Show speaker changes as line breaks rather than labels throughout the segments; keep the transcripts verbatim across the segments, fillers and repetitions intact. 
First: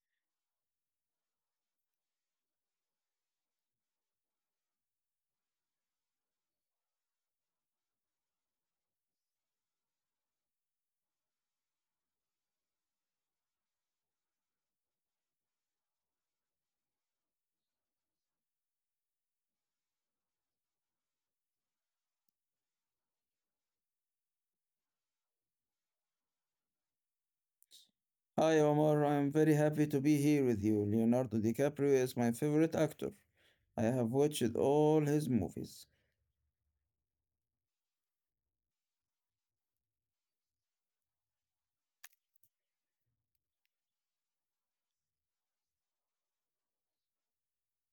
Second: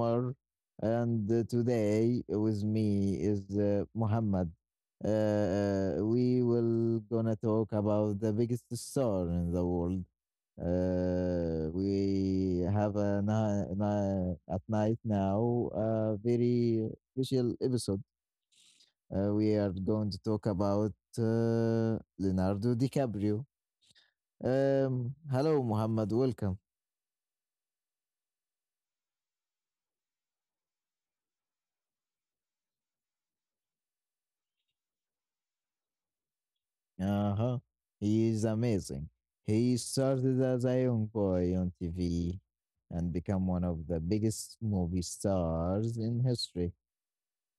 Omar, and uh, today with me is uh, Muhammad. Uh, uh, we will gonna talk about the biggest star in the world. Uh, we have a na- na- at night now a very special episode. Uh, we are going to talk about uh, Leonardo DiCaprio. Um, hello, Muhammad. Welcome.
Hi Omar, I am very happy to be here with you. Leonardo DiCaprio is my favorite actor. I have watched all his movies.
Uh-huh. He is amazing. He started as a young boy on T V and become one of the biggest movie stars in history.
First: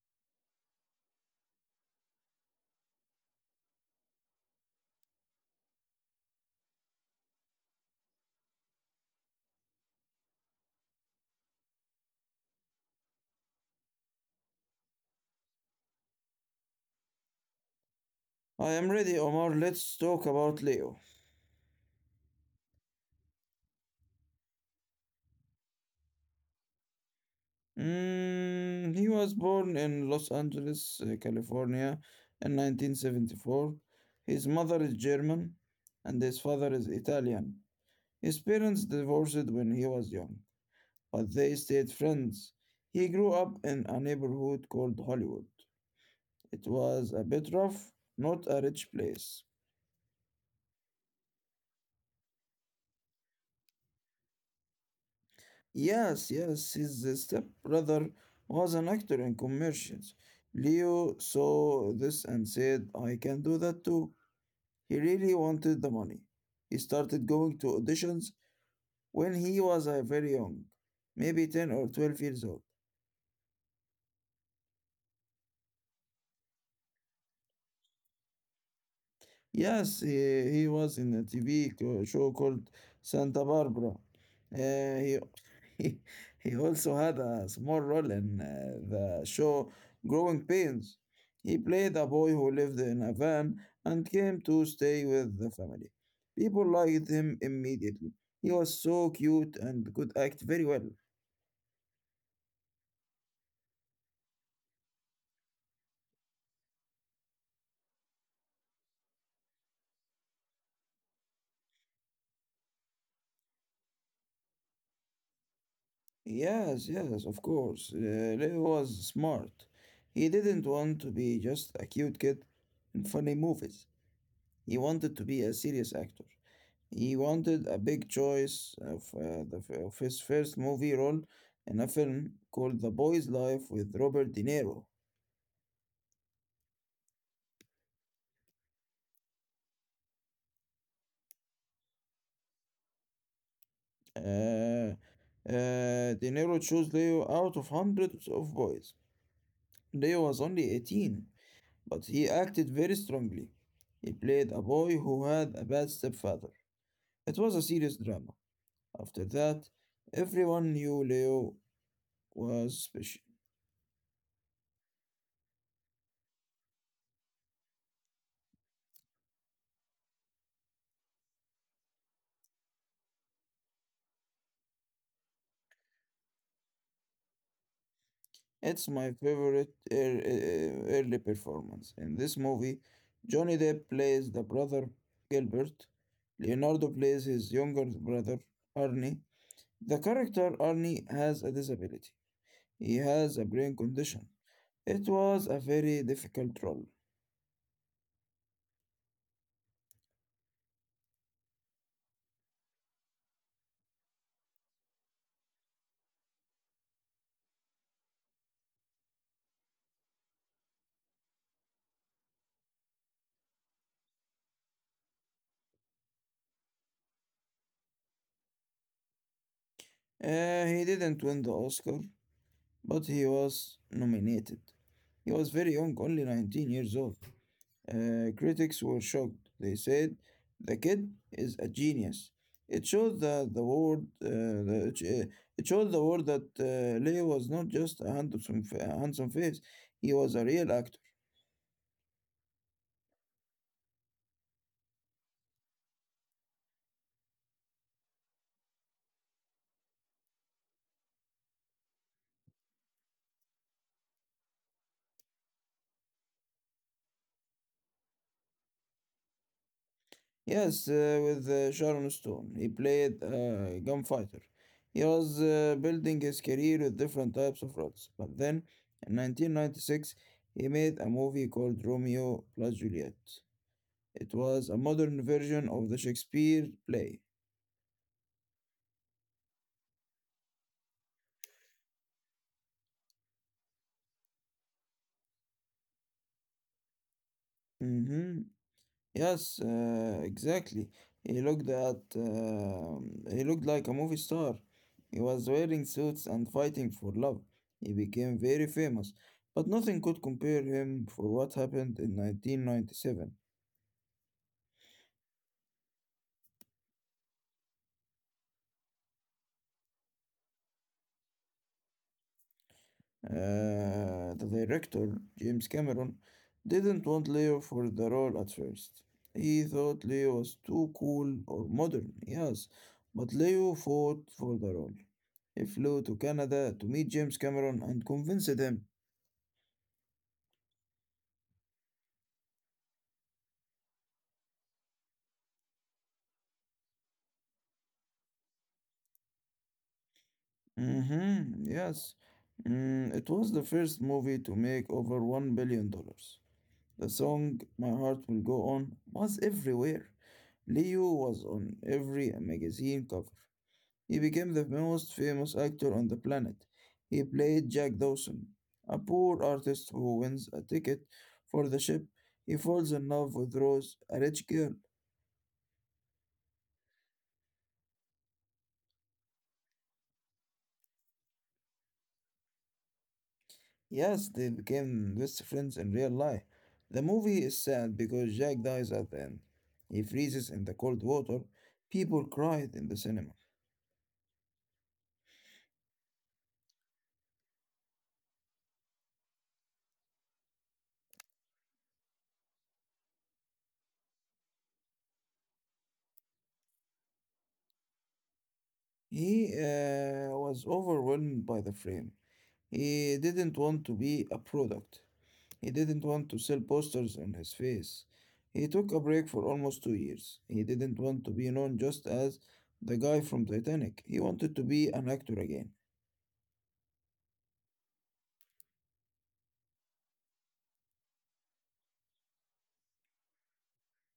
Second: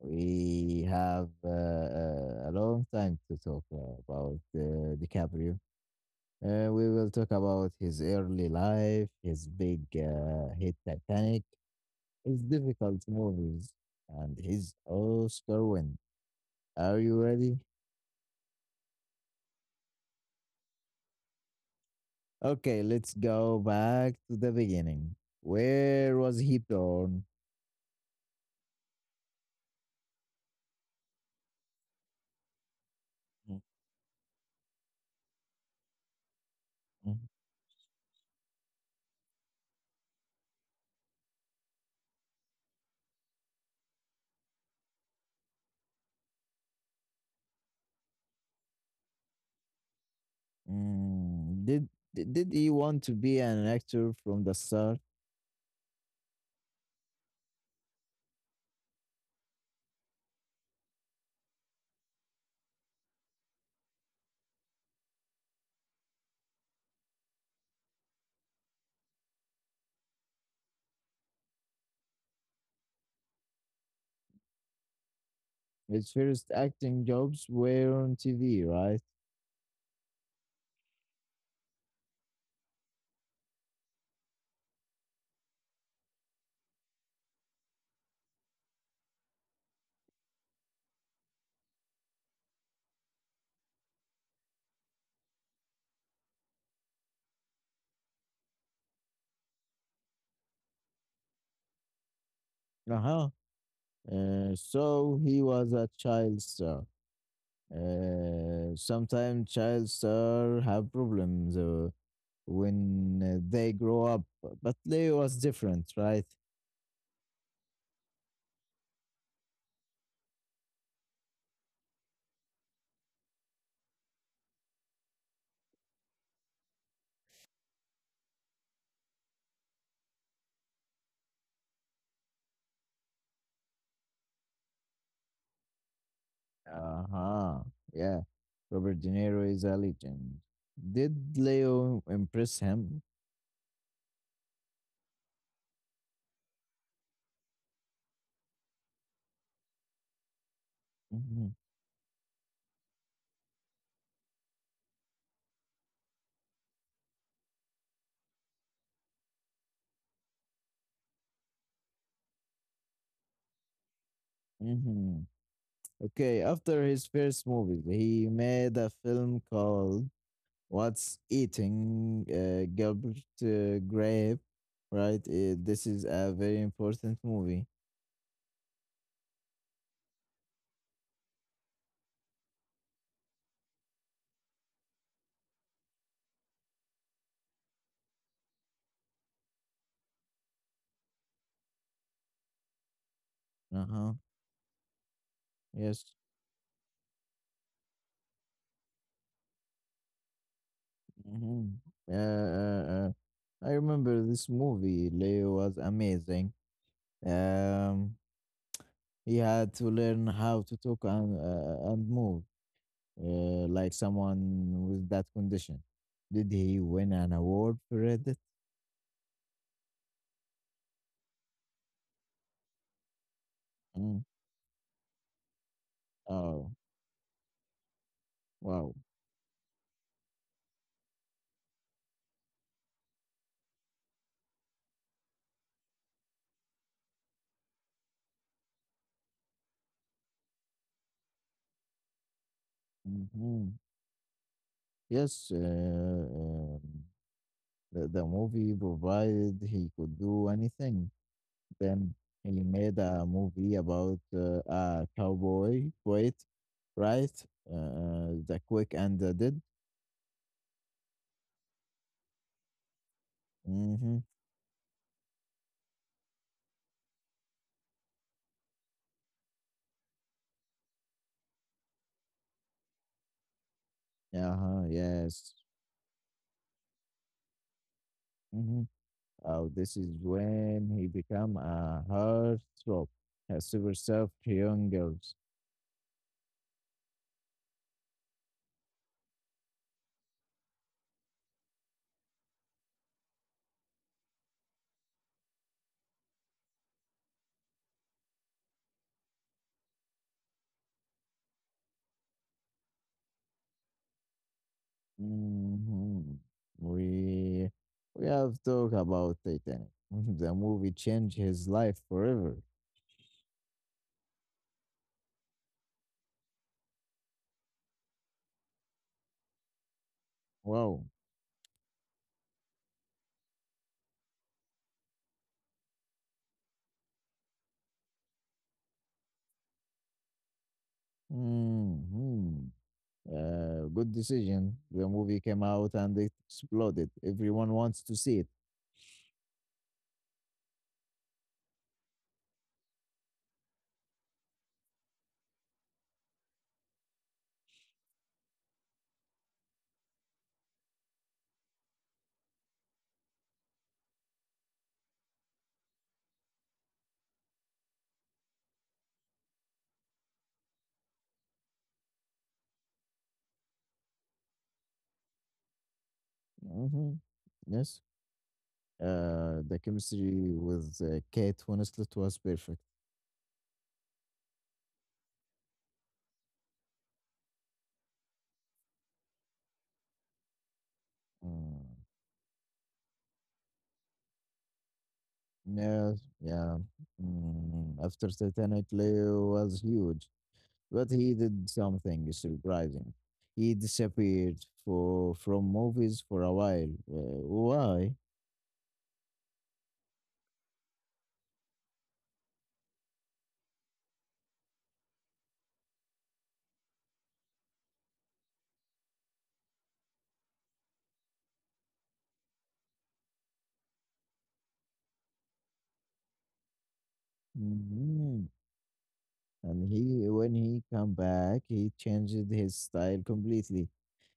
We have uh, uh, a long time to talk about uh, DiCaprio. Uh, we will talk about his early life, his big uh, hit Titanic, his difficult movies, and his Oscar win. Are you ready?
I am ready, Omar. Let's talk about Leo.
Okay, let's go back to the beginning. Where was he born?
Mm, he was born in Los Angeles, uh, California in nineteen seventy-four. His mother is German and his father is
Mm,
Italian. His parents divorced when he was young, but they stayed friends. He grew up in a neighborhood called Hollywood. It was a bit rough, not a rich place.
mm, Did did did he want to be an actor from the start?
Yes, yes, his stepbrother was an actor in commercials. Leo saw this and said, I can do that too. He really wanted the money. He started going to auditions when he was uh, very young, maybe ten or twelve years old.
His first acting jobs were on T V, right?
Yes, he, he was in a T V co- show called Santa Barbara. Uh, he, he he also had a small role in uh, the show Growing Pains. He played a boy who lived in a van and came to stay with the family. People liked him immediately. He was so cute and could act very well.
Uh-huh. Uh, so he was a child star. Uh, sometimes child star have problems uh, when uh, they grow up, but Leo was different, right?
Yes, yes, of course. Uh, Leo was smart. He didn't want to be just a cute kid in funny movies. He wanted to be a serious actor. He wanted a big choice of, uh, the, f- of his first movie role in a film called The Boy's Life with Robert De Niro.
Uh-huh. Yeah. Robert De Niro is a legend. Did Leo impress him?
Uh, uh, De Niro chose Leo out of hundreds of boys. Leo was only eighteen,
Hmm.
but he acted very strongly. He played a boy who had a bad stepfather. It was a serious drama. After that, everyone knew Leo was special.
Hmm. Okay, after his first movie, he made a film called What's Eating uh, Gilbert uh, Grape, right? Uh, this is a very important movie.
It's my favorite ear- eh, early performance. In this movie, Johnny Depp plays the brother Gilbert, Leonardo plays his younger brother Arnie. The character Arnie has a disability, he has a brain
Uh-huh.
condition. It was a
Yes.
very difficult role.
Hmm. Uh, uh, uh. I remember this movie. Leo was amazing. Um, He had to learn how to talk and, uh, and move uh, like someone with that condition. Did he win an award for it?
Uh, he didn't win the Oscar, but he was
Mm.
nominated. He was very young, only
Oh,
nineteen years old. Uh,
wow.
critics were shocked. They said, "The kid is a genius." It showed the the world. Uh, the, it showed the world that uh, Leo was not just a handsome f- a handsome face; he was a real actor.
Mhm. Yes, uh, um, the, the movie provided he could do anything. Then he made a movie about uh, a cowboy, wait, right? Uh, the Quick and the Dead.
Yes, uh, with uh, Sharon Stone, he played uh, a
Mm-hmm.
gunfighter. He was uh, building his career with different types of roles. But then, in nineteen ninety-six, he made a movie called Romeo plus Juliet. It
Uh-huh,
was a modern
yes.
version of the Shakespeare play.
Mhm. Uh, this is when he become a heartthrob, a super soft young girls.
Mm-hmm. Yes, uh, exactly. He looked at uh, he looked like a movie star. He was wearing suits and fighting for love. He became very famous, but nothing could compare him for what happened in nineteen ninety-seven.
Mhm. We we have talked about Titanic. The movie changed his life forever.
Uh, the director, James Cameron, didn't want Leo for the role at first. He thought Leo was too
Wow.
cool or modern, yes, but Leo fought for the role. Flew to Canada to meet James Cameron and convinced him.
Mhm. Uh, good decision. The movie came out and it exploded. Everyone wants to see it.
Mm-hmm, yes. Mm, it was the first movie to make over one billion. dollars. The song My Heart Will Go On was everywhere. Leo was on every magazine cover. He became the most famous actor on the planet. He played Jack Dawson, a poor artist who wins a ticket for the ship. He falls in love with Rose, a rich girl.
Mhm. Yes. Uh, the chemistry with uh, Kate Winslet was perfect.
Yes, they became best friends in real life. The movie is sad because Jack dies at the end. He freezes in the cold water.
Mm.
People cried in the cinema.
Yes, yeah. Mm, after Titanic, Leo was huge, but he did something surprising. He disappeared for from movies for a while. Uh, why?
He uh, was overwhelmed by the frame. He didn't want to be a product. He didn't want to sell posters on his face. He took a break for almost two years. He didn't want to be known just as the guy from Titanic. He wanted to be an actor again.
Mhm. And he, when he come back, he changed his style completely.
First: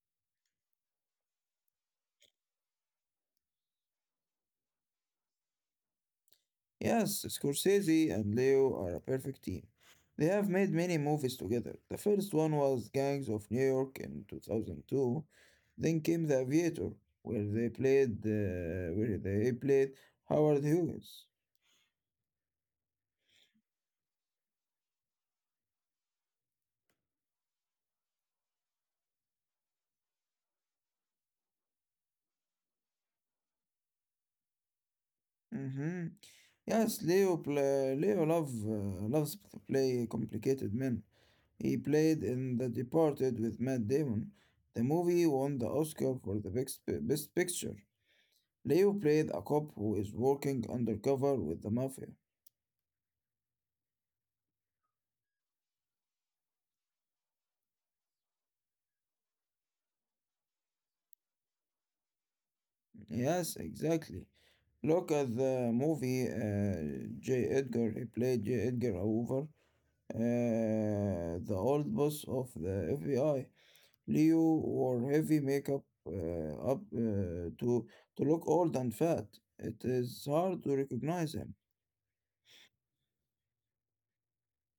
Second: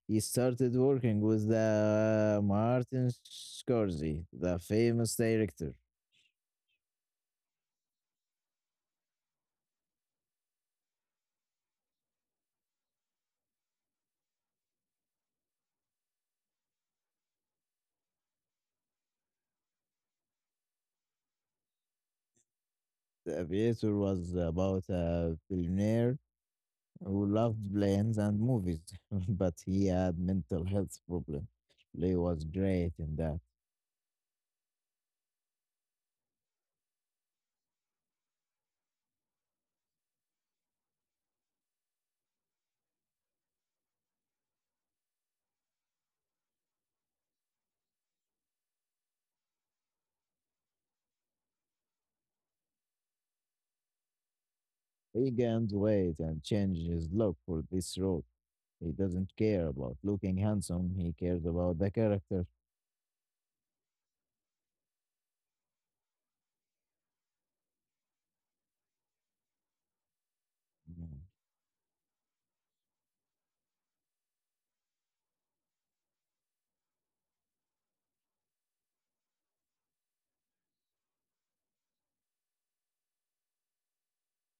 He started working with the Martin Scorsese, the famous director.
Yes, Scorsese and Leo are a perfect team. They have made many movies together. The first one was Gangs of New York in two thousand two. Then came The Aviator, where they played uh, where they played Howard Hughes.
The Aviator was about a billionaire who loved planes and movies, but he had mental health problem. Lee was great in that.
Hmm. Yes, Leo pla Leo love uh, loves to play complicated men. He played in The Departed with Matt Damon. The movie won the Oscar for the best, best picture. Leo played a cop who is working undercover with the mafia.
He gained weight and changed his look for this role. He doesn't care about looking handsome. He cares about the character.
Yes, exactly. Look at the movie uh, J. Edgar. He played J. Edgar Hoover, uh,
Mm.
the old boss of the F B I. Leo wore heavy makeup uh, up uh, to to look old and fat. It is hard to recognize him.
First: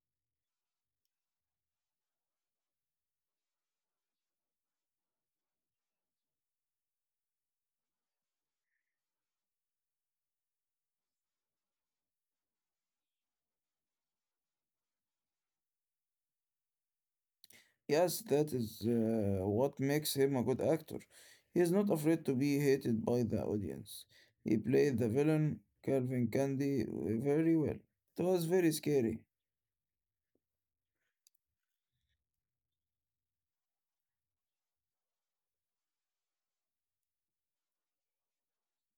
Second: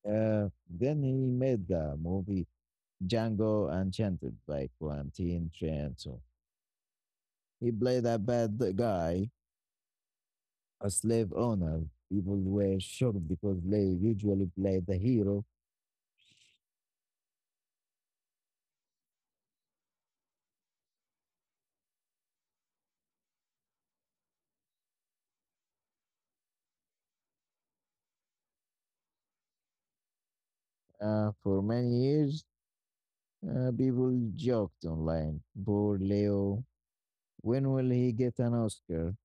Uh, then he made the movie Django Unchained by Quentin Tarantino. He played a bad guy, a slave owner. People were shocked because Lee usually played the hero.
Yes, that is uh, what makes him a good actor. He is not afraid to be hated by the audience. He played the villain, Calvin Candy, very well. It was very scary.
Uh, for many years, Uh, people joked online. Poor Leo. When will he get an Oscar?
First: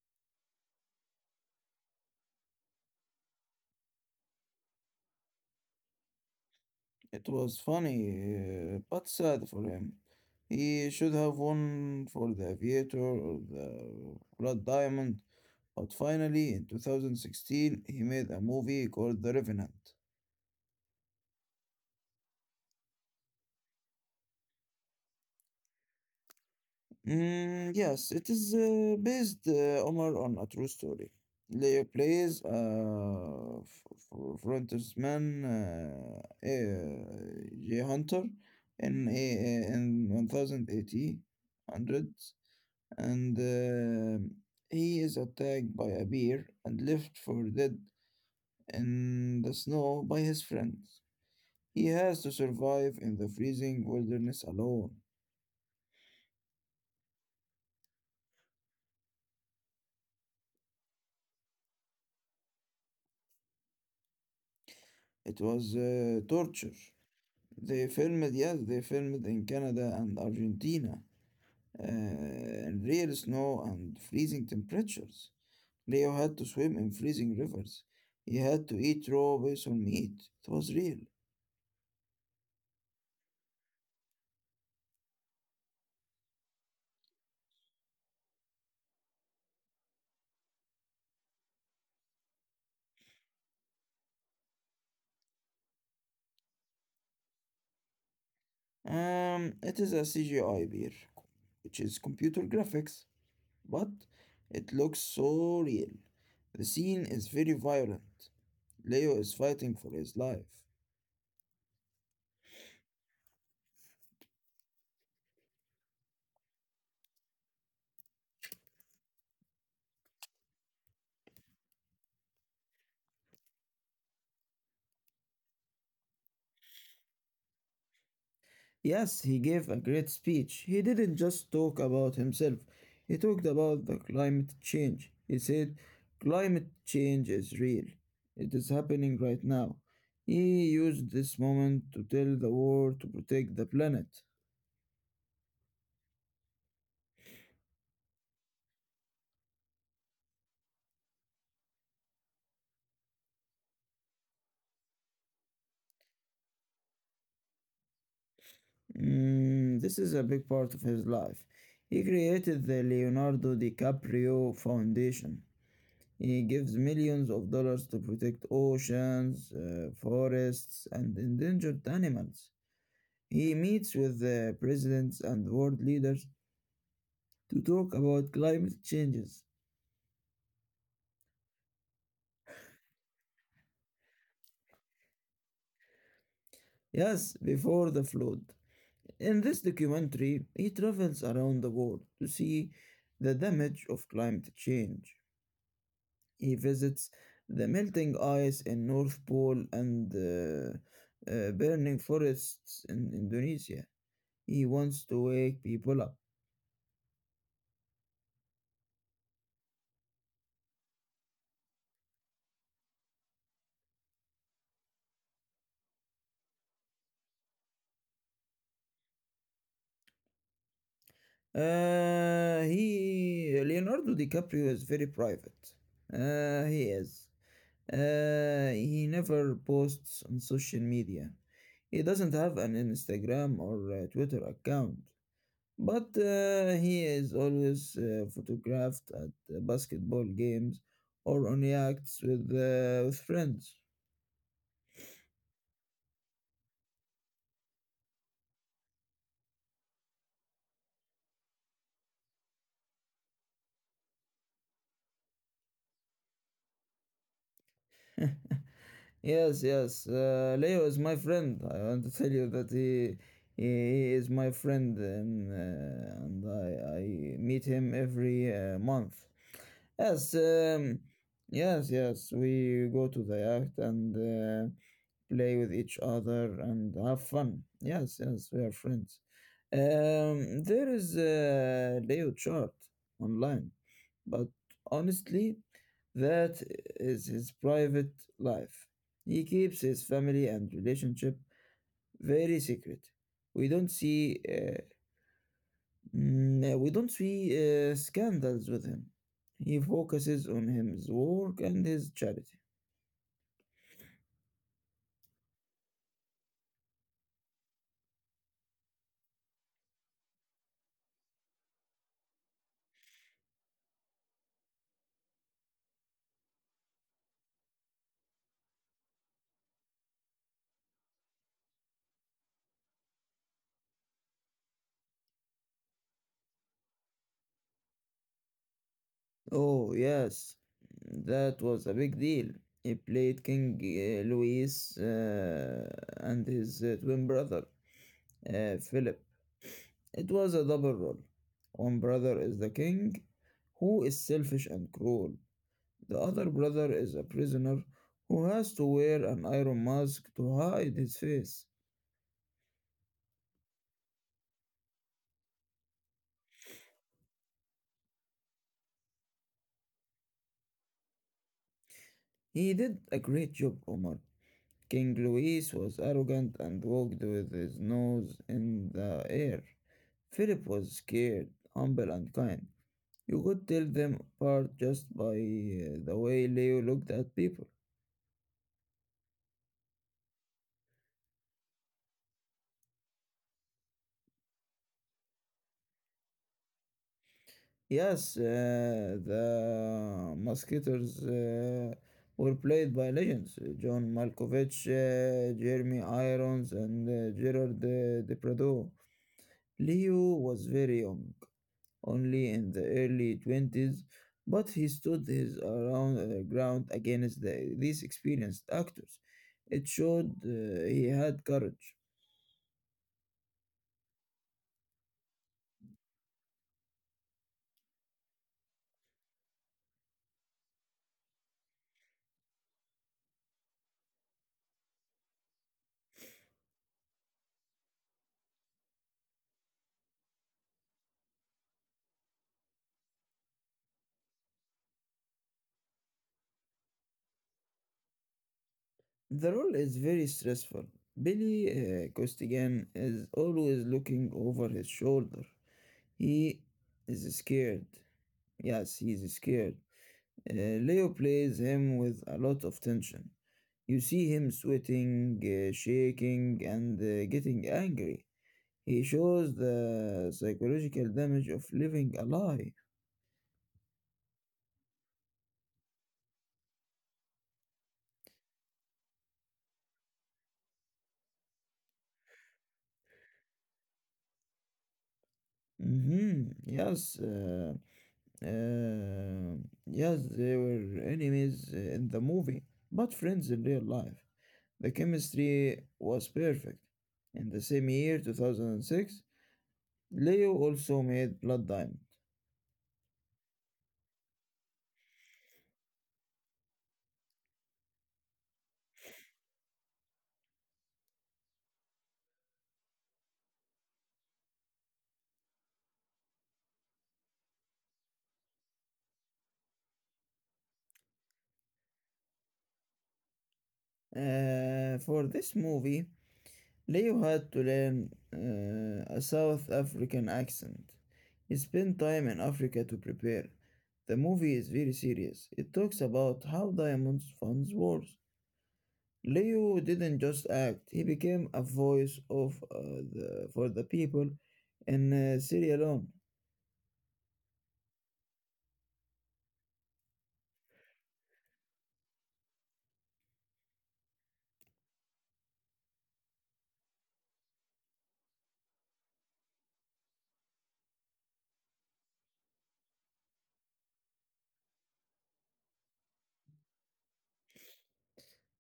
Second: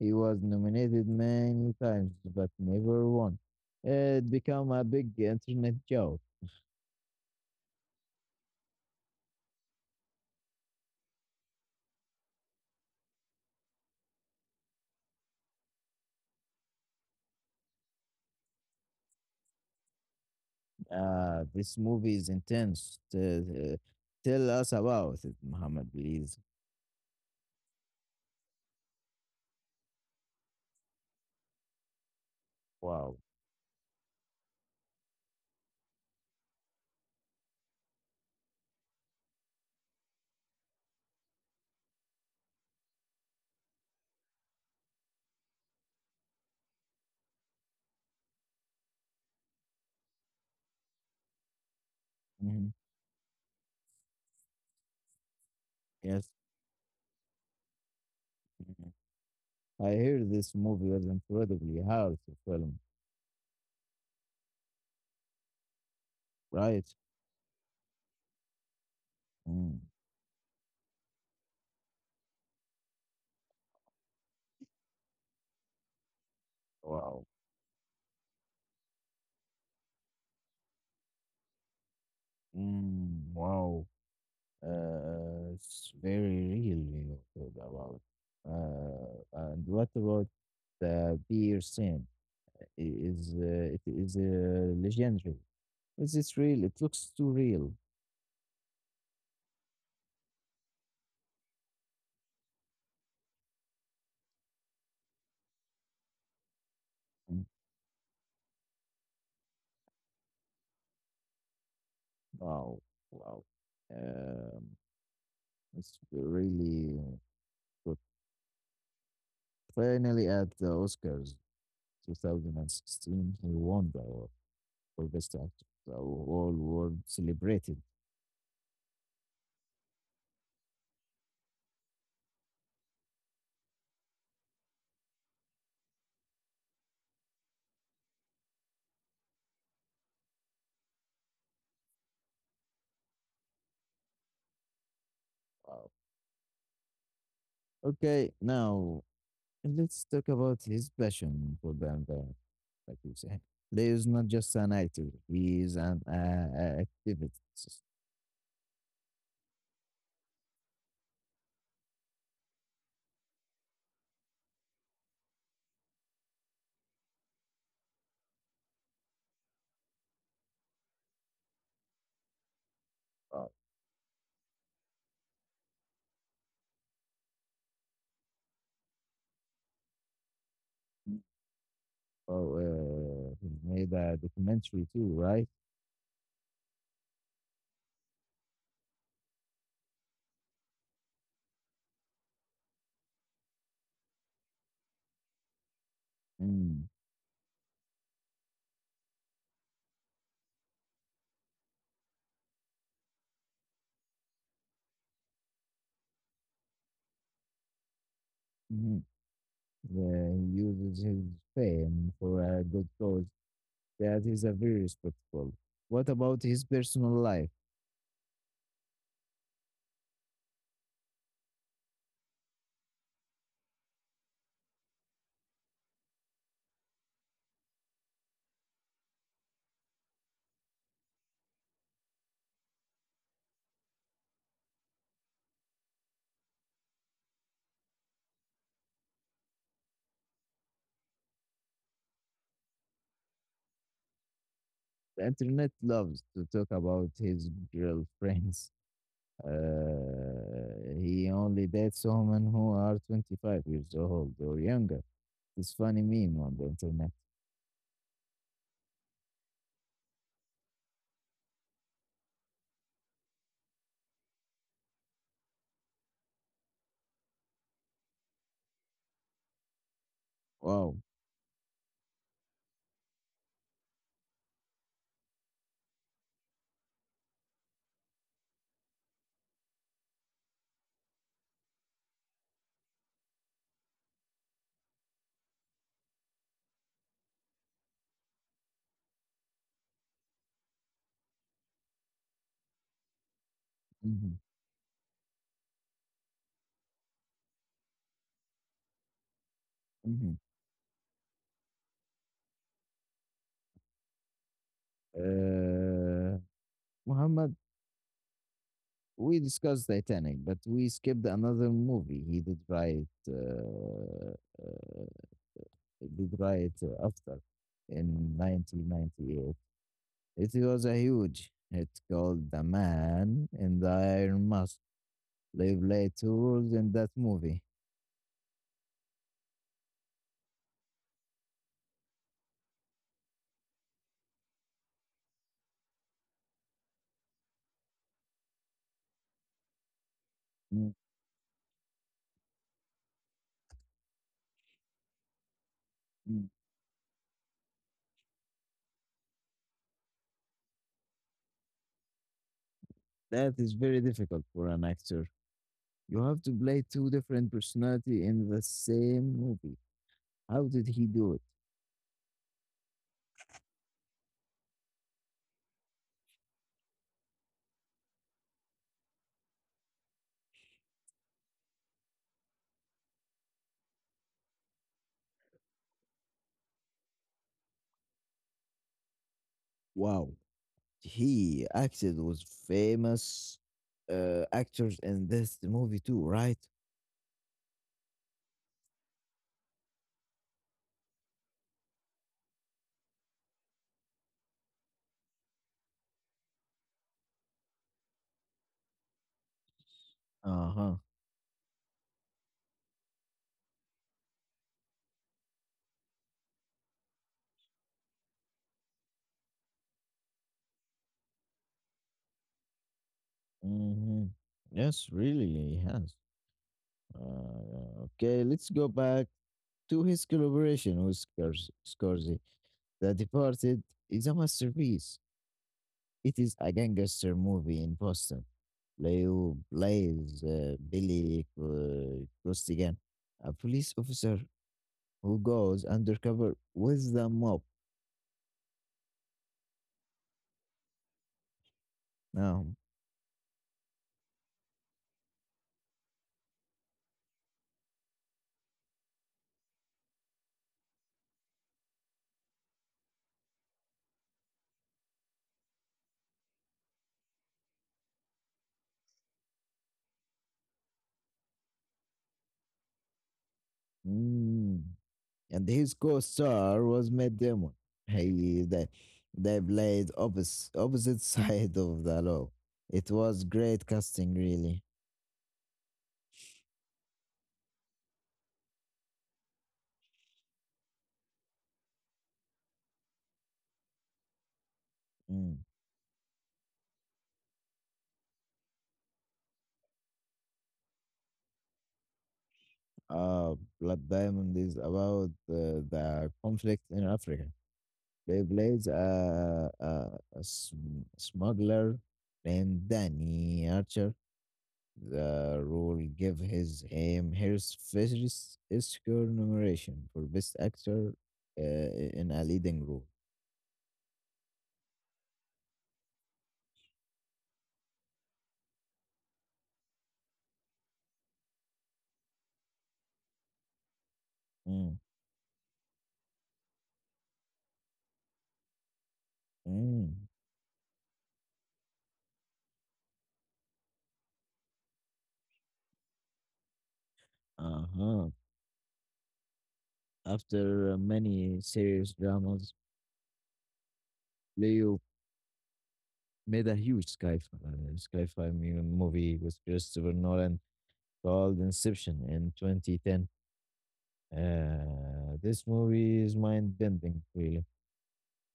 He was nominated many times but never won. It became a big internet joke.
It was funny, uh, but sad for him. He should have won for The Aviator or The Blood Diamond, but finally, in two thousand sixteen, he made a movie called The Revenant.
Uh, this movie is intense. T- uh, tell us about it, Muhammad, please.
Mm, yes, it is uh, based, uh, Omar, on a true story. Leo plays
Wow.
uh, f- f- frontman uh, uh, Jay Hunter in a, uh, in one thousand eighty hundreds, and uh, he is attacked by a bear and left for dead in the snow by his friends. He has to
Mhm.
survive in the freezing wilderness alone.
Yes. Mhm. I hear this movie was incredibly hard to film,
It was uh, torture.
right?
They filmed yes, they filmed in
Mm.
Canada and Argentina, uh, in real snow and freezing temperatures. Leo had to swim in
Wow.
freezing rivers. He had to eat raw basil meat. It was real.
Mm. Wow. Uh, it's very real, you know, talk about. Uh, and what about the beer scene? I- Is uh, it is uh, legendary? Is it real? It looks too real.
Um, it is a C G I beer, which is computer graphics, but it looks so real. The scene is
Mm.
very violent. Leo is fighting for his life.
Wow, wow. Um, it's really good. Finally, at the Oscars two thousand sixteen, he won the award for best actor. The whole world celebrated.
Yes, he gave a great speech. He didn't just talk about himself. He talked about the climate change. He said, climate change is real. It is happening right now. He used this moment to tell the world to protect the planet.
Wow. Okay, now. And let's talk about his passion for vampire, like you say. Leo is not just an actor; he is an uh, uh, activist.
Mm, this is a big part of his life. He created the Leonardo DiCaprio Foundation. He gives millions of dollars to protect oceans, uh, forests, and endangered animals.
Oh,
He meets with the presidents and world leaders to talk about climate changes.
oh, uh, he made a documentary too, right?
Yes, before the flood. In this documentary, he travels around the world to see the damage of climate change. He
Mm.
visits the melting ice in North Pole and uh, uh, burning forests in Indonesia. He wants to wake people up.
Hmm. Yeah, he uses his fame for a good cause. That is a very respectful. What about his personal life?
Uh, he Leonardo DiCaprio is very private. Uh, he is. Uh, he never posts on social media. He doesn't have an Instagram or uh, Twitter account, but uh, he is always uh, photographed at uh, basketball games or on yachts with, uh, with friends.
The internet loves to talk about his girlfriends. Uh, he only dates women who are twenty-five years old or younger. This funny meme on the internet.
Yes, yes. Uh, Leo is my friend. I want to tell you that he he he is my friend, and uh, and I I meet him every uh, month. Yes,
Wow.
um, yes, yes. We go to the yacht and uh, play with each other and have fun. Yes, yes, we are friends. Um, there is a Leo chart online, but honestly, that is his private life. He keeps his family and relationship very secret. We don't see
Mhm,
uh, Mm, no, we don't see uh, scandals with him. He
mhm.
focuses on his work and his charity.
Uh, Muhammad, we discussed Titanic, but we skipped another movie. He did write, uh, uh, did write uh, after in nineteen ninety-eight. It was a huge hit called The Man in the Iron Mask. They played two roles in that movie.
Oh, yes, that was a big deal. He played King uh, Louis uh, and his uh, twin brother, uh, Philip. It was a
Mm-hmm.
double role. One brother is the king, who is selfish and cruel. The other brother is a prisoner who has to wear an iron mask to hide his face.
That is very difficult for an actor. You have to play two different personality in the same movie. How did he do it?
He did a great job, Omar. King Louis was arrogant and walked with his nose in the air. Philip was scared, humble, and kind. You could tell them apart just by uh, the way Leo looked at people.
Wow, he acted with famous uh, actors in this movie too, right?
Yes, uh, the Musketeers uh, were played by legends uh, John Malkovich, uh, Jeremy Irons, and uh, Gerard uh, Depardieu. Leo was
Uh-huh.
very young, only in the early twenties, but he stood his around, uh, ground against the, these experienced actors. It showed uh, he had courage.
Mm-hmm. Yes, really, he has. Uh, okay, let's go back to his collaboration with Scors- Scorsese. The Departed is a masterpiece. It is a gangster movie in Boston. Leo plays uh, Billy uh, Costigan, a police officer who goes undercover with the mob.
The role is very stressful. Billy uh,
Now,
Costigan is always looking over his shoulder. He is scared. Yes, he is scared. Uh, Leo plays him with a lot of tension. You see him sweating, uh, shaking, and uh, getting angry. He shows the psychological damage of living a lie.
mm, and his co-star was Matt Damon. He they, they played opposite opposite side of the law. It was great casting, really.
Hmm. Yes, uh, uh, yes, they were enemies uh, in the movie, but friends in real life. The
Mm.
chemistry was perfect. In the same year, two thousand six, Leo also made Blood Diamond.
Uh, Blood Diamond is about uh, the conflict in Africa. They plays a, a, a sm- smuggler named Danny Archer. The role gave his him his first Oscar nomination for Best Actor uh, in a leading role.
Uh, for this movie, Leo had to learn uh, a South African accent. He spent time in Africa to prepare. The movie is very
Mm,
serious. It talks about how diamonds funds wars. Leo didn't
mm,
just act, he became a voice of uh, the, for the people in uh, Sierra Leone.
uh-huh. After many serious dramas, Leo made a huge sci-fi, sci-fi mu- movie with Christopher Nolan called Inception in twenty ten. Uh, this movie is mind bending, really.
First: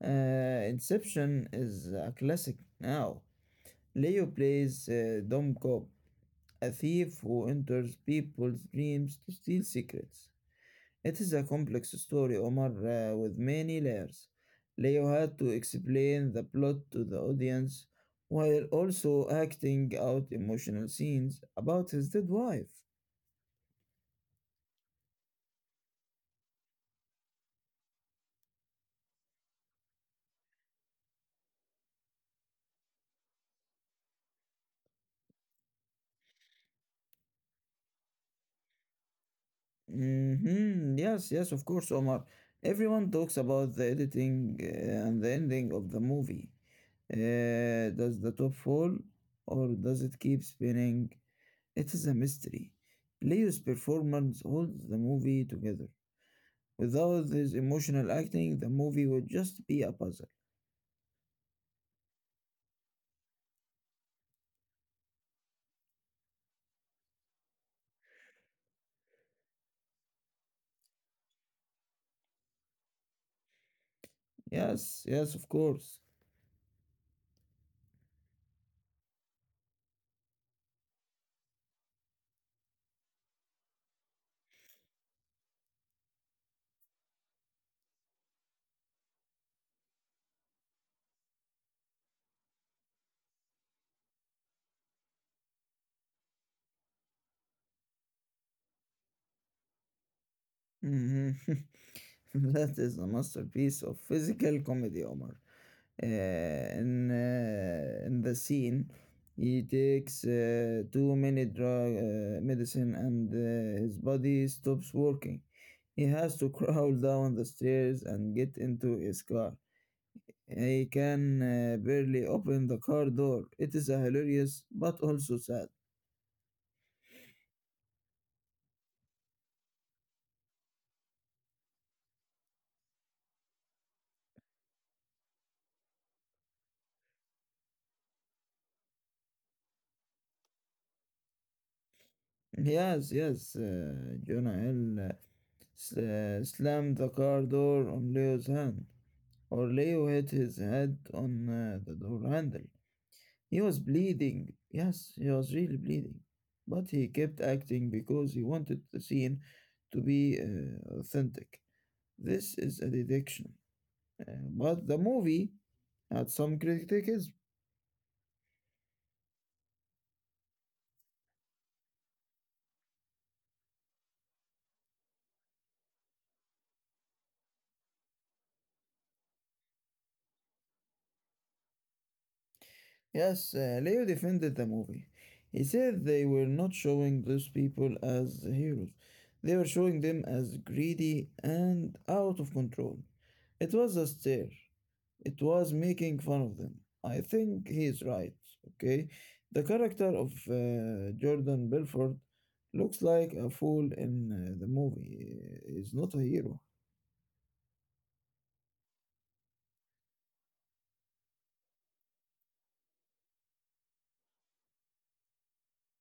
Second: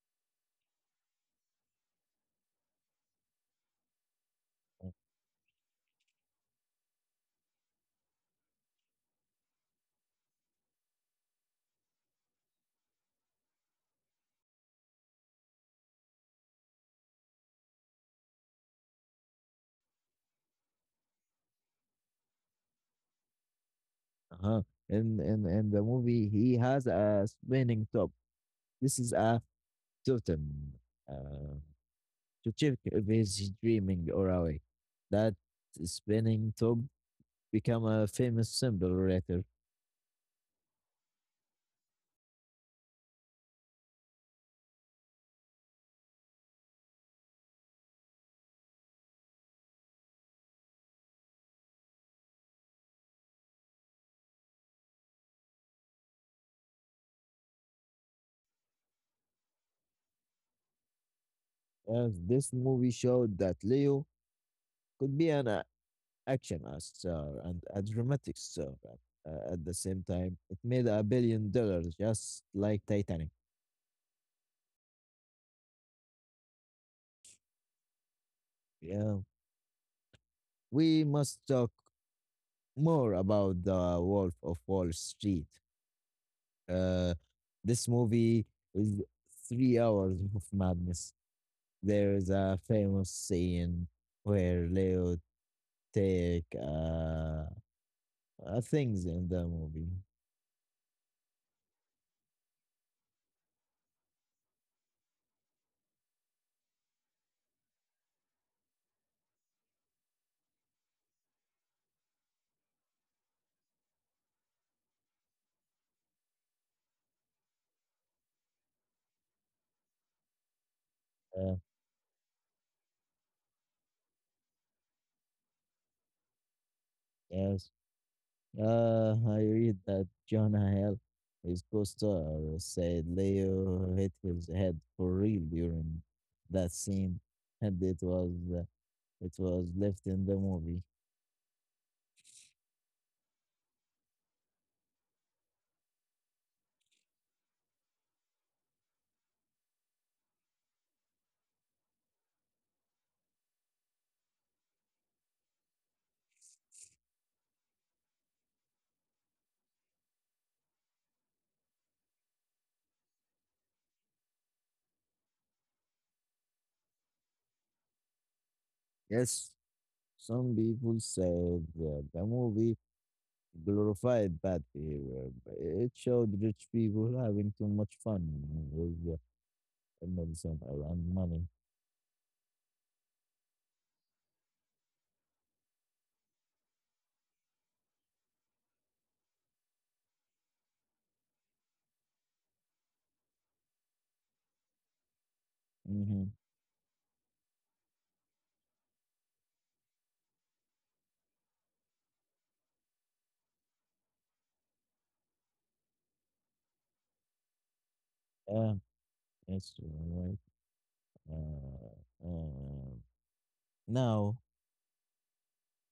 Uh, Inception is a classic now. Leo plays uh, Dom Cobb, a thief who enters people's dreams to steal secrets. It is a complex story, Omar, uh, with many layers. Leo had to explain the plot to the audience while also acting out emotional scenes about his dead wife.
Uh-huh. In, in, in the movie, he has a spinning top. This is a totem uh, to check if he's dreaming or awake. That spinning top become a famous symbol later.
hmm Yes, yes, of course, Omar. Everyone talks about the editing uh, and the ending of the movie. Uh, does the top fall or does it keep spinning? It is a mystery. Leo's performance holds the movie together. Without his emotional acting, the movie would just be a puzzle.
As this movie showed that Leo could be an a- action star and a dramatic star at, uh, at the same time. It made a billion dollars, just like Titanic.
Yes, yes, of course.
Yeah. We must talk more about The Wolf of Wall Street. Uh, this movie is three hours of madness. There is a famous scene where Leo take uh, uh things in the movie.
Mhm. that is a masterpiece of physical comedy, Omar. Uh, in, uh, in the scene, he takes uh, too many drug uh, medicine and uh, his body stops working. He has to crawl down the stairs and get into his car. He
Uh,
can uh, barely open the car door. It is a hilarious but also sad.
yes. Uh, I read that Jonah Hill, his co-star, said Leo hit his head for real during that scene, and it was uh, it was left in the movie.
Yes, yes, uh, Jonah Hill uh, s- uh, slammed the car door on Leo's hand, or Leo hit his head on uh, the door handle. He was bleeding. Yes, he was really bleeding. But he kept acting because he wanted the scene to be uh, authentic. This is a deduction. Uh, but the movie had some criticism.
Yes, some people say that the movie glorified bad behavior, but it showed rich people having too much fun with the medicine around money.
Yes, uh, Leo defended the movie. He said they were not showing those people as heroes. They were showing them as greedy and out of control. It was a stare. It was making
Mm-hmm.
fun of them. I think he is right, okay? The character of uh, Jordan Belfort looks like a fool in uh, the movie. He's not a hero.
Yeah, that's right. Uh, uh, now,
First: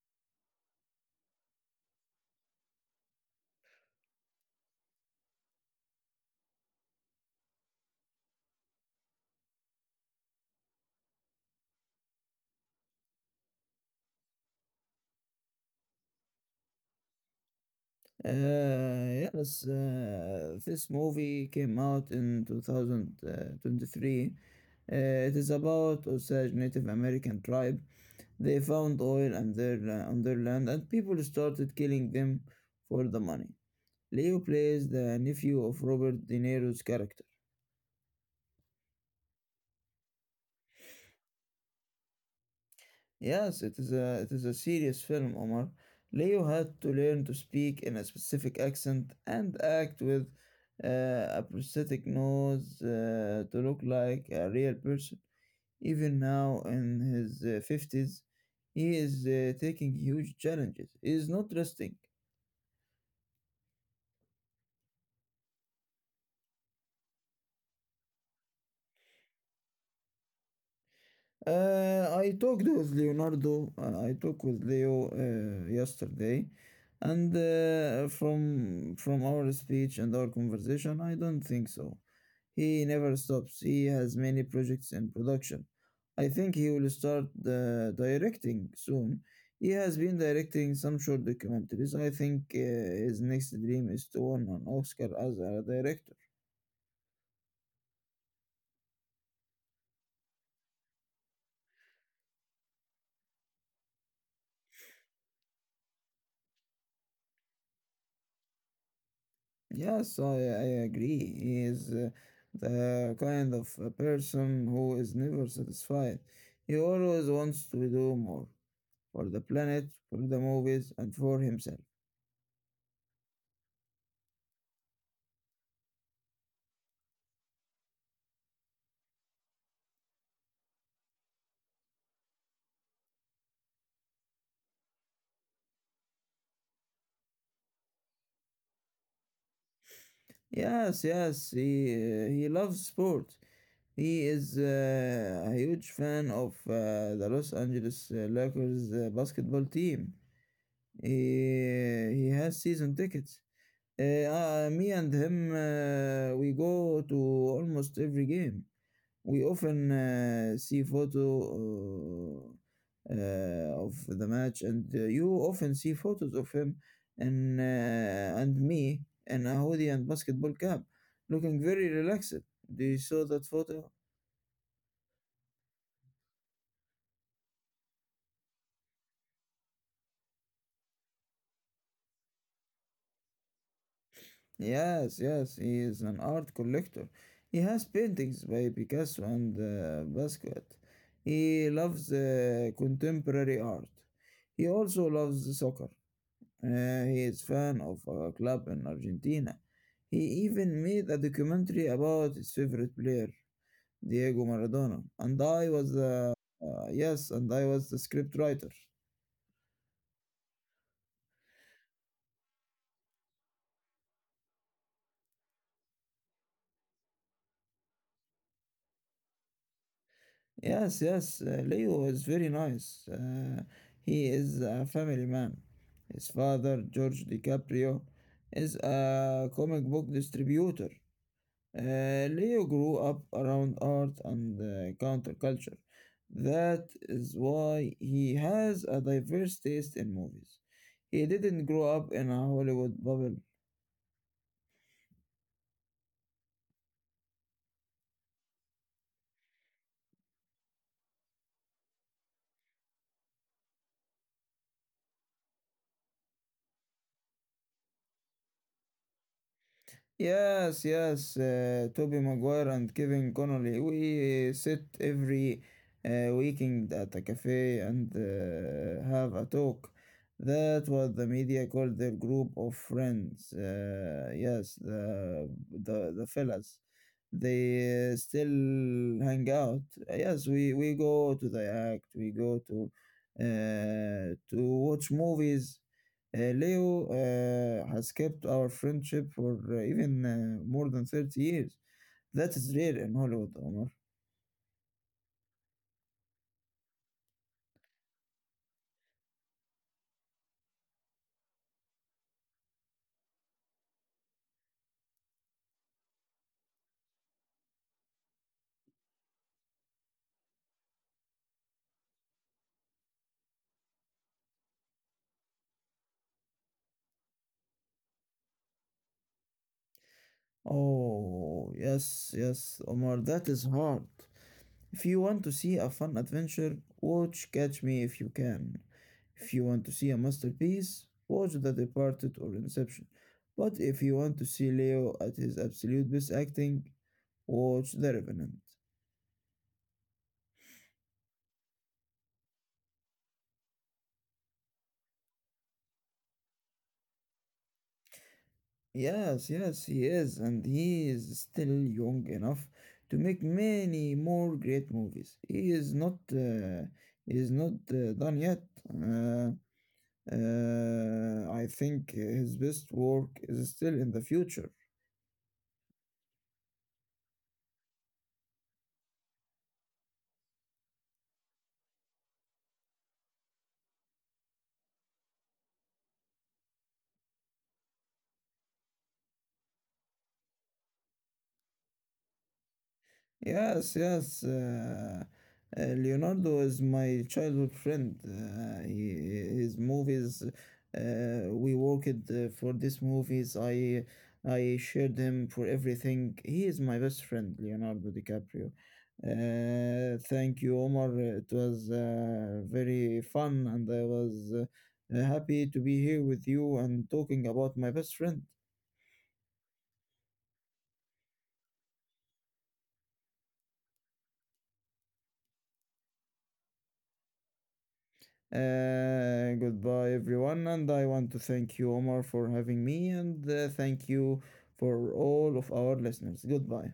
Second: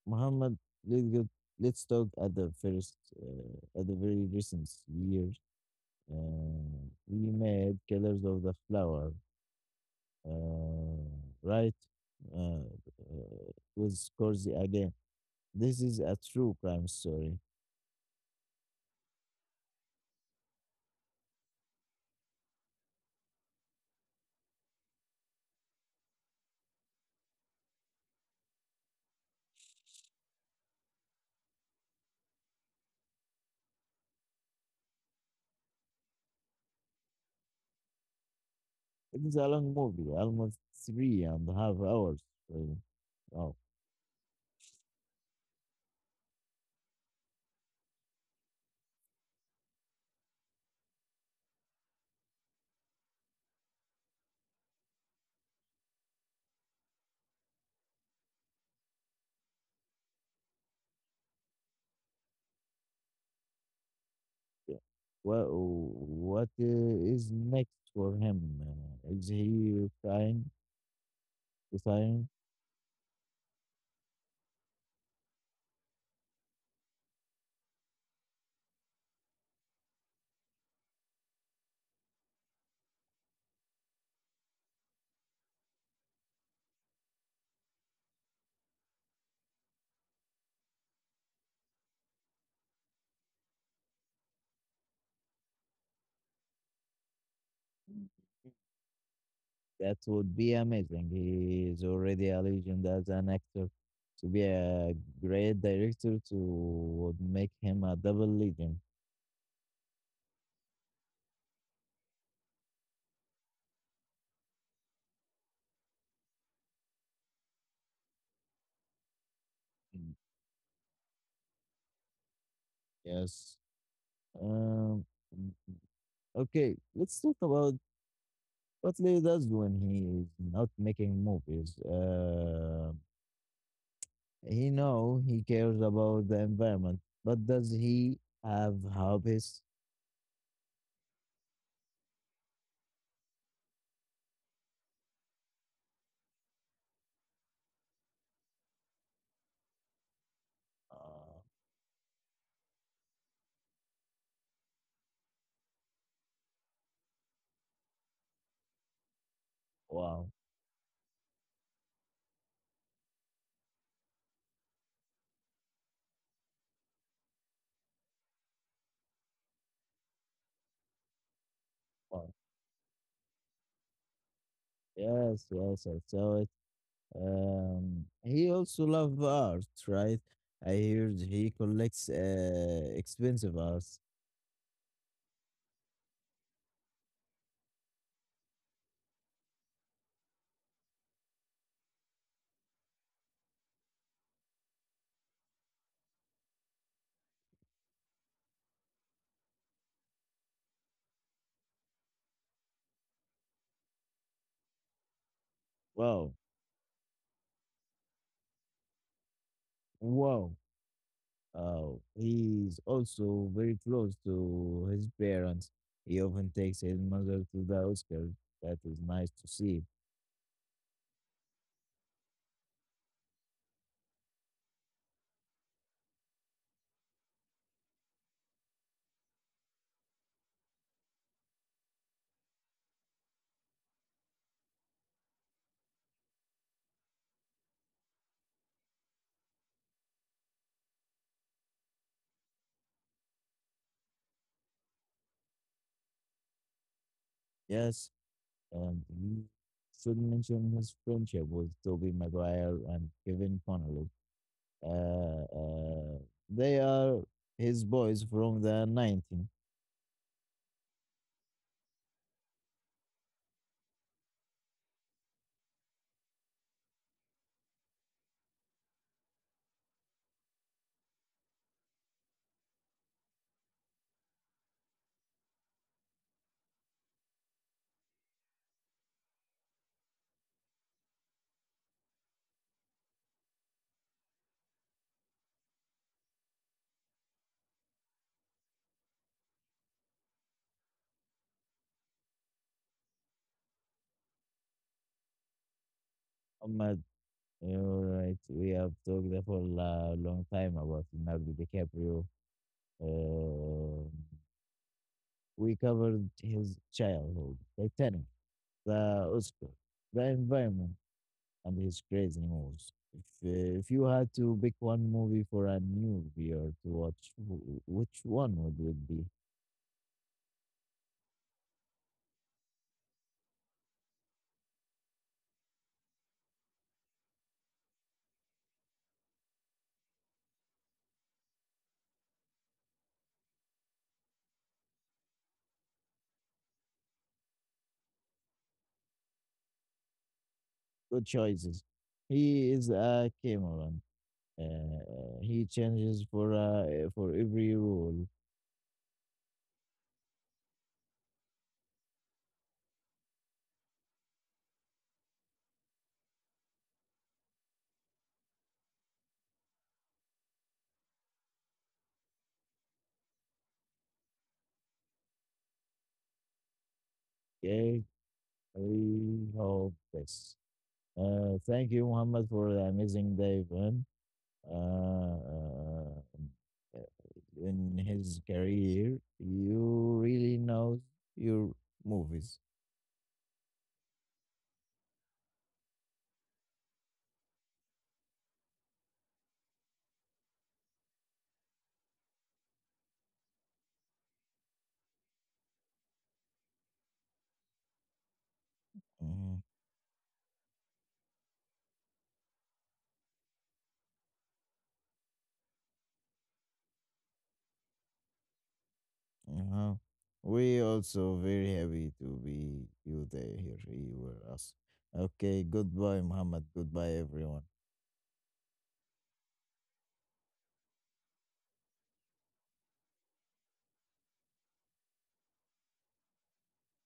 Muhammad, let's, go, let's talk at the first, uh, at the very recent years. Uh, we made Killers of the Flower, uh, right? Uh, uh, with Scorsese again. This is a true crime story.
Uh, yes, uh, this movie came out in twenty twenty-three. Uh, it is about Osage Native American tribe. They found oil on their, la- on their land and people started killing them for the money. Leo plays the nephew of Robert De Niro's character.
It is a long movie, almost three and a half hours. Uh, oh,
Yes, it is a it is a serious film, Omar. Leo had to learn to speak in a specific accent and act with uh, a prosthetic nose uh, to look like a real person. Even now in his uh, fifties, he is uh, taking huge challenges. He is not resting.
yeah. Well, what uh, is next for him? Uh, is he trying
Uh,
retiring?
I talked with Leonardo. Uh, I talked with Leo uh, yesterday, and uh, from from our speech and our conversation, I don't think so. He never stops. He has many projects in production. I think he will start uh, directing soon. He has been directing some short documentaries. I think uh, his next dream is to win an Oscar as a director.
That would be amazing. He is already a legend as an actor. To be a great director, to would make him a double legend.
Yes, I, I agree. He is uh, the kind of a person who is never satisfied. He always wants to do more for the planet,
Mm.
for the movies, and for himself.
Yes. Um. Okay, let's talk about what Lee does when he is not making movies. Uh, he know he cares about the environment, but does he have hobbies?
Yes, yes, he, uh, he loves sport. He is uh, a huge fan of uh, the Los Angeles uh, Lakers uh, basketball team.
Uh,
He, he has season tickets. Uh, uh, me and him, uh, we go to almost every game. We often
wow,
uh, see photo uh, uh, of the match, and uh, you often see photos of him and uh, and me in a hoodie and basketball cap, looking very
wow.
relaxed. Do you saw that photo?
Yes, yes, I saw it. Um, he also love art, right? I heard he collects uh, expensive art.
Yes, yes, he is an art collector. He has paintings by Picasso and uh, Basquiat. He loves uh, contemporary art. He also loves soccer. Uh, he is fan of a club in Argentina. He even made a documentary about his favorite player, Diego Maradona. And I was
Wow,
the uh, yes, and I was the script writer.
wow. Uh, he's also very close to his parents. He often takes his mother to the Oscars. That is nice to see.
Yes, yes, uh, Leo is very nice. Uh, he is a family man. His father, George DiCaprio, is a comic book distributor. Uh, Leo grew up around art and uh, counterculture. That is why he has a diverse taste in movies. He didn't grow up in a Hollywood bubble.
Yes, and we should mention his friendship with Toby Maguire and Kevin Connolly. Uh, uh, they are his boys from the nineteen.
Yes, yes, uh, Toby Maguire and Kevin Connolly. We sit every uh, weekend at a cafe and uh, have a talk. That what the media called their group of friends. Uh, yes, the the the fellas. They uh, still hang out. Yes, we we go to the act. We go to uh, to watch movies. Uh, Leo uh, has kept our friendship for uh, even uh, more than thirty years. That is rare in Hollywood, Omar.
Ahmad, you're right. We have talked for a long time about Leonardo DiCaprio. Uh, we covered his childhood, Titanic, the Oscar, the environment, and his crazy moves. If, uh, if you had to pick one movie for a new viewer to watch, wh- which one would it be?
Oh, yes, yes, Omar, that is hard. If you want to see a fun adventure, watch Catch Me If You Can. If you want to see a masterpiece, watch The Departed or Inception. But if you want to see Leo at his absolute best acting, watch The Revenant.
Good choices. He is a Cameron. Uh, he changes for uh, for every rule.
Yes, yes, he is, and he is still young enough to make many more great movies. He is not, uh, he is not uh, done yet. Uh, uh, I think his best work is still in the future.
Okay, we hope this. Uh, thank you, Muhammad, for the amazing day, man. uh, uh, in his career, you really know your movies.
Yes, yes. Uh, uh, Leonardo is my childhood friend. Uh, he, his movies, uh, we worked uh, for these movies. I I shared him for everything. He is my best friend, Leonardo DiCaprio.
Mhm,
Uh, thank you, Omar. It was uh, very fun, and I was uh, happy to be here with you and talking about my best friend.
uh-huh. We also very happy to be you there here. You were us. Okay, goodbye, Muhammad. Goodbye, everyone.
Uh, goodbye, everyone, and I want to thank you, Omar, for having me, and uh, thank you for all of our listeners. Goodbye.